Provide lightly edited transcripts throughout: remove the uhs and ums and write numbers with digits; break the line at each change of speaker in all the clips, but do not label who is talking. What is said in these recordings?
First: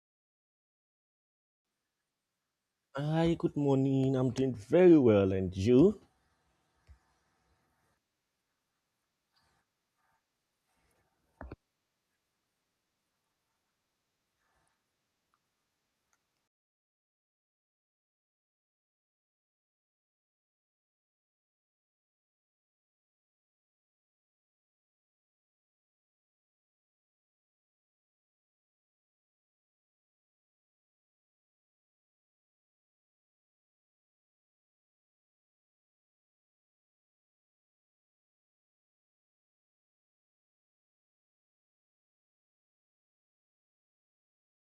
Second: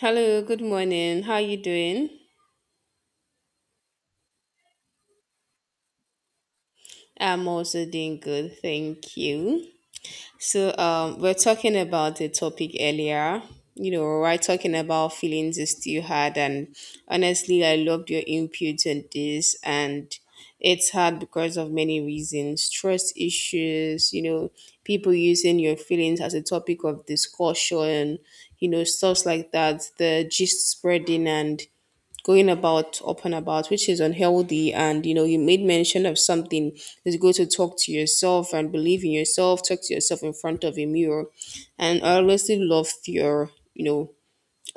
Hello, good morning. How you doing?
Hi, good morning. I'm doing very well, and you?
I'm also doing good, thank you. So, we're talking about the topic earlier. You know, we're talking about feelings is still hard, and honestly, I loved your input on this. And it's hard because of many reasons, trust issues. You know, people using your feelings as a topic of discussion. You know, stuff like that. The gist spreading and going about open about which is unhealthy, and you know you made mention of something is go to talk to yourself and believe in yourself, talk to yourself in front of a mirror. And I honestly love your you know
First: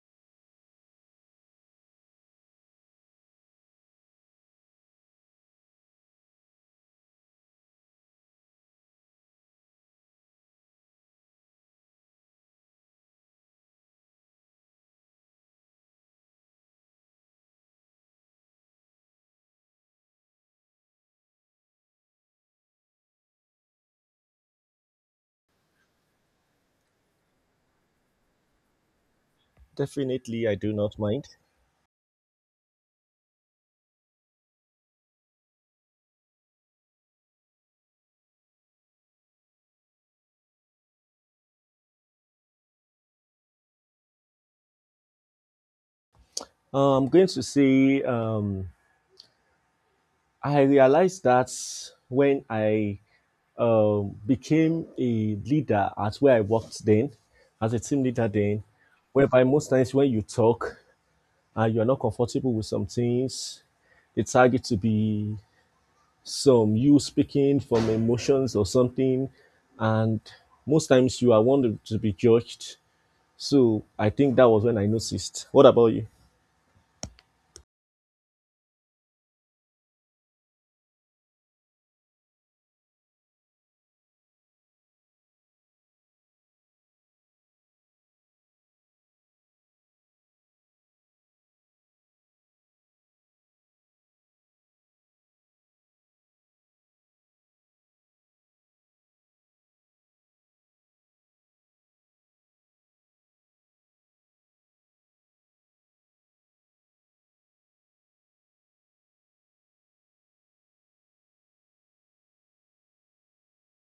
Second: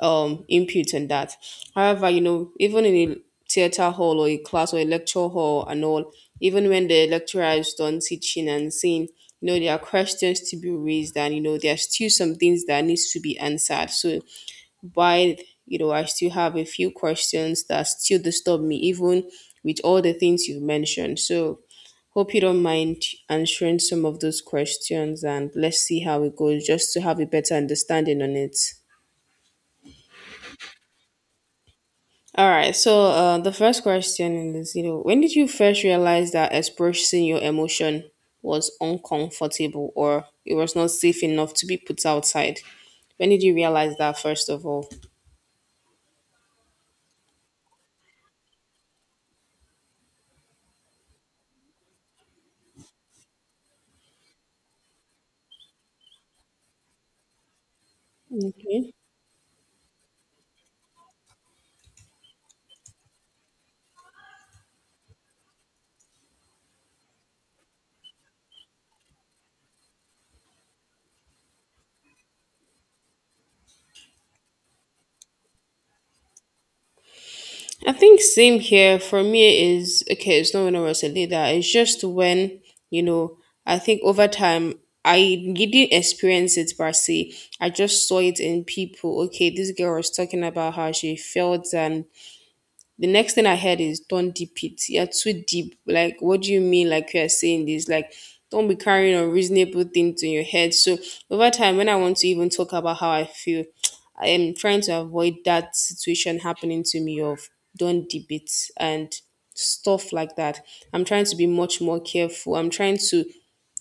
um input on that. However, you know, even in a theater hall or a class or a lecture hall and all, even when the lecturer is done teaching and saying, you know, there are questions to be raised, and you know there are still some things that needs to be answered. So while, you know, I still have a few questions that still disturb me even with all the things you've mentioned. So hope you don't mind answering some of those questions and let's see how it goes, just to have a better understanding on it.
Definitely, I do not mind.
All right. So the first question is, you know, when did you first realize that expressing your emotion was uncomfortable or it was not safe enough to be put outside? When did you realize that first of all?
I'm going to say I realized that when I became a leader at where I worked then, as a team leader then,
Okay.
whereby most times when you talk and you're not comfortable with some things, it's target to be some you speaking from emotions or something, and most times you are wanted to be judged. So I think that was when I noticed. What about you?
I think same here for me is okay, it's not when I was a leader, it's just when, you know, I think over time I didn't experience it per se. I just saw it in people. Okay, this girl was talking about how she felt and the next thing I heard is don't deep it. You're too deep. Like, what do you mean? Like you are saying this? Like, don't be carrying unreasonable things in your head. So over time, when I want to even talk about how I feel, I am trying to avoid that situation happening to me of don't deep it and stuff like that. I'm trying to be much more careful. I'm trying to,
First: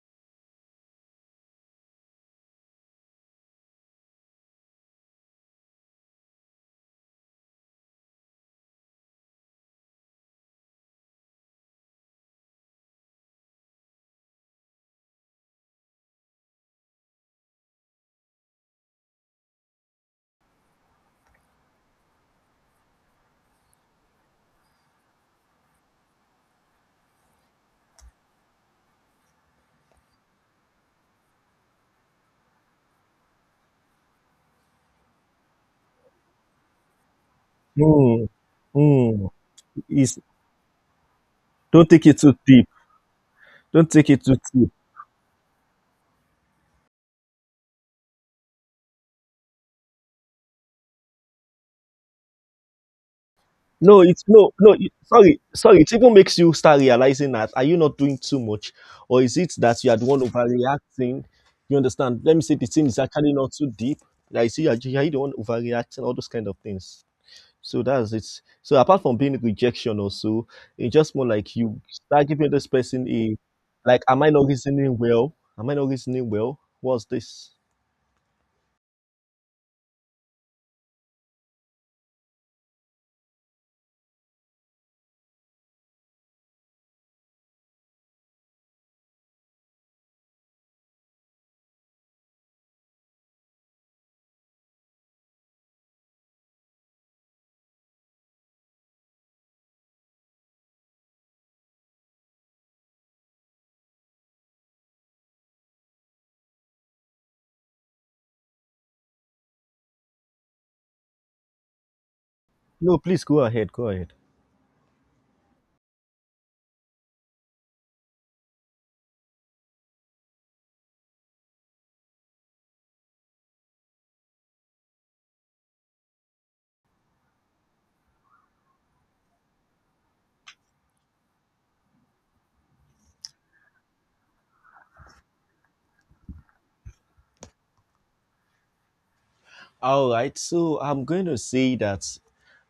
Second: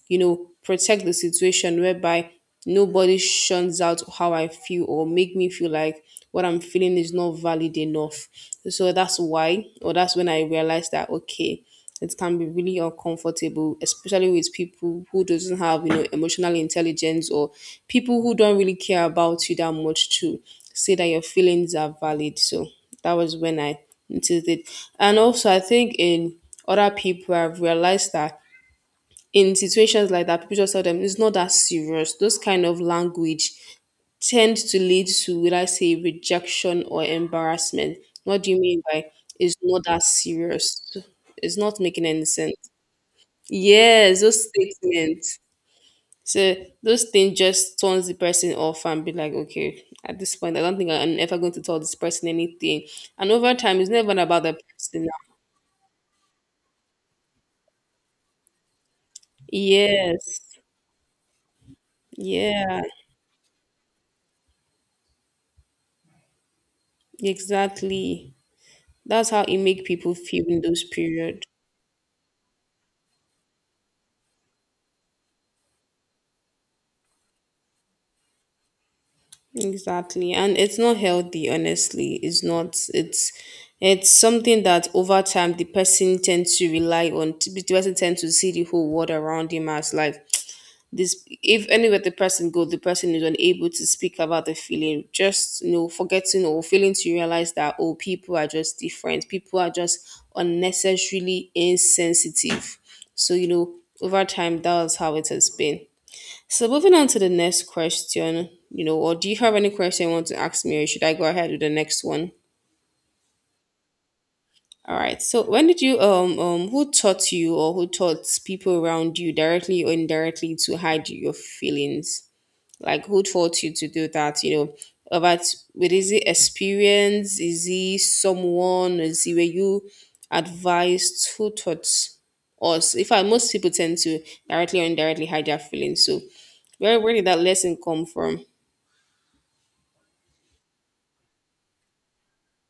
you know, protect the situation whereby nobody shuns out how I feel or make me feel like what I'm feeling is not valid enough. So that's why, or that's when I realized that okay, it can be really uncomfortable, especially with people who doesn't have, you know, emotional intelligence, or people who don't really care about you that much to say that your feelings are valid. So that was when I noticed it, and also I think in other people, I've realized that in situations like that, people just tell them it's not that serious. Those kind of language tend to lead to, would I say, rejection or embarrassment.
Mm,
What do you mean by
mm.
it's not that
It's,
serious? It's not
don't take
making
it
any
too
sense.
deep. Don't take
Yes,
it too
those
deep.
statements. So those things just turns the person off and be like, okay, at this point, I don't think I'm ever going to tell this person anything. And over time, it's
No,
never
it's
about
no,
the
no. It,
person.
sorry. It even makes you start realizing that are you not doing too much, or is it that you are the one
Yes.
overreacting? You understand? Let me say the
Yeah,
thing is actually not too deep. Like, see, are you the one overreacting? All those kind of things. So that's it.
exactly.
So apart from
That's
being
how it make
rejection
people feel
also,
in those
it's just more
period.
like you start giving this person a like, am I not reasoning well? Am I not reasoning well? What's this?
Exactly. And it's not healthy, honestly. It's not it's something that over time the person tends to rely on, the person tends to see the whole world around him as like this. If anywhere the person goes, the person is unable to speak about the feeling, just, you know, forgetting or failing to realize that oh, people are just different. People are just unnecessarily insensitive. So, you know, over time that's how it has been. So moving on to the next question, you know, or do you have any question you want to ask me, or should I go ahead with the next one?
No, please go ahead. Go ahead.
All right. So when did you who taught you, or who taught people around you directly or indirectly to hide your feelings? Like who taught you to do that? You know, about with, is it experience? Is it someone? Is it, were you advised? Who taught us? In fact, most people tend to directly or indirectly hide their feelings. So where did that lesson come from?
All right. So I'm going to say that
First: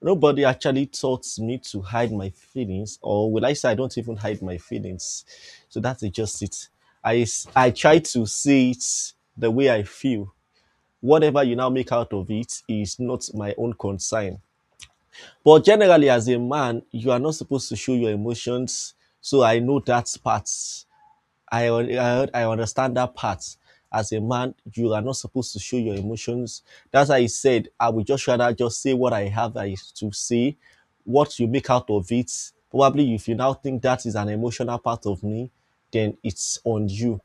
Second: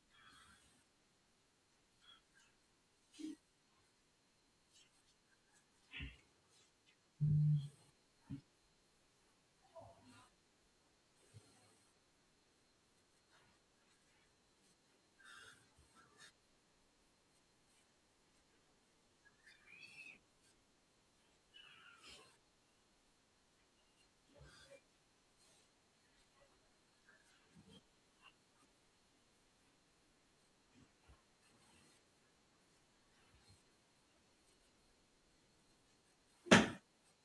nobody actually taught me to hide my feelings, or will I say I don't even hide my feelings? So that's just it. I try to say it the way I feel. Whatever you now make out of it is not my own concern. But generally, as a man, you are not supposed to show your emotions. So I know that part. I understand that part. As a man, you are not supposed to show your emotions. That's why I said I would just rather just say what I have I to say. What you make out of it, probably if you now think that is an emotional part of me, then it's on you.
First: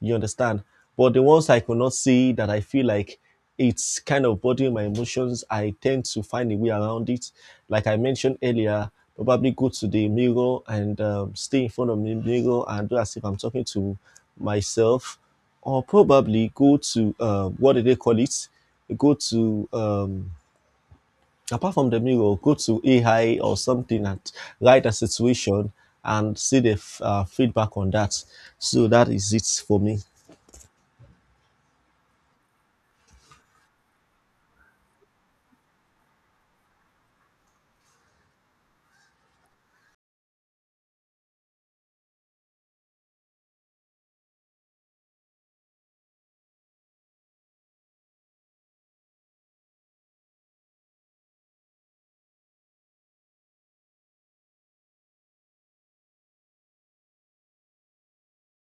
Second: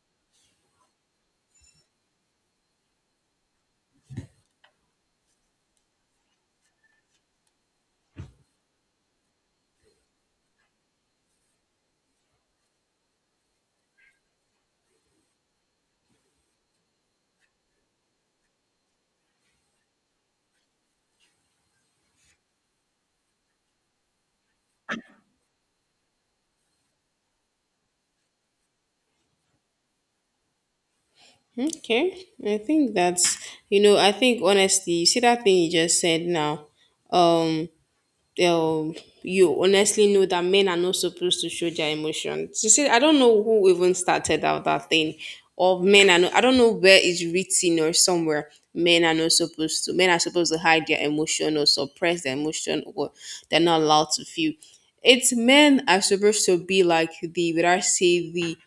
You understand? But the ones I could not see that I feel like it's kind of bothering my emotions, I tend to find a way around it. Like I mentioned earlier, probably go to the mirror and stay in front of the mirror and do as if I'm talking to myself, or probably go to what do they call it? Go to apart from the mirror, go to AI or something and write a situation and see the feedback on that. So that is it for me.
Okay, I think that's, you know, I think honestly, you see that thing you just said now. Um, um, you honestly know that men are not supposed to show their emotions. You see, I don't know who even started out that thing of men are. Not, I don't know where it's written or somewhere. Men are not supposed to. Men are supposed to hide their emotion or suppress their emotion, or they're not allowed to feel. It's men are supposed to be like the, would I say, the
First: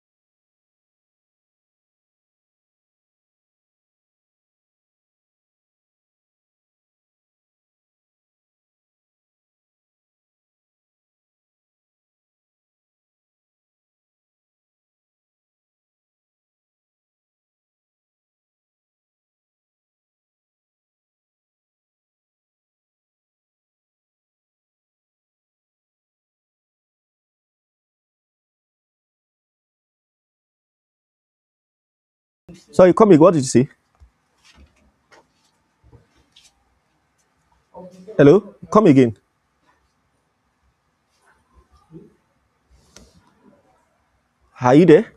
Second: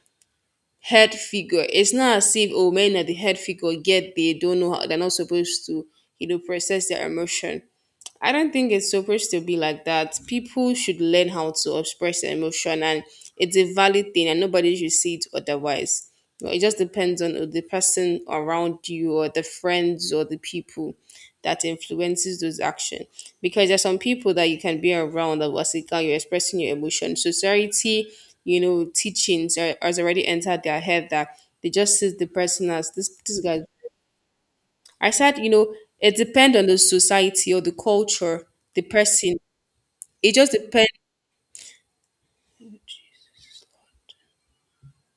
head figure. It's not as if oh men are the head figure, yet they don't know how they're not supposed to, you know, process their emotion. I don't think it's supposed to be like that. People should learn how to express their emotion, and it's a valid thing, and nobody should see it otherwise. You, it just depends on the person around you, or the friends, or the people that influences those action. Because there's some people that you can be around that was like, "Ah, you're expressing your emotion." Society, you know, teachings are, has already entered their head that they just see the person as
Sorry,
this
come again. What
this
did you
guy.
say?
I said, you know, it depends on the society or the culture,
Hello?
the
Come again.
person. It just depends
Are you there?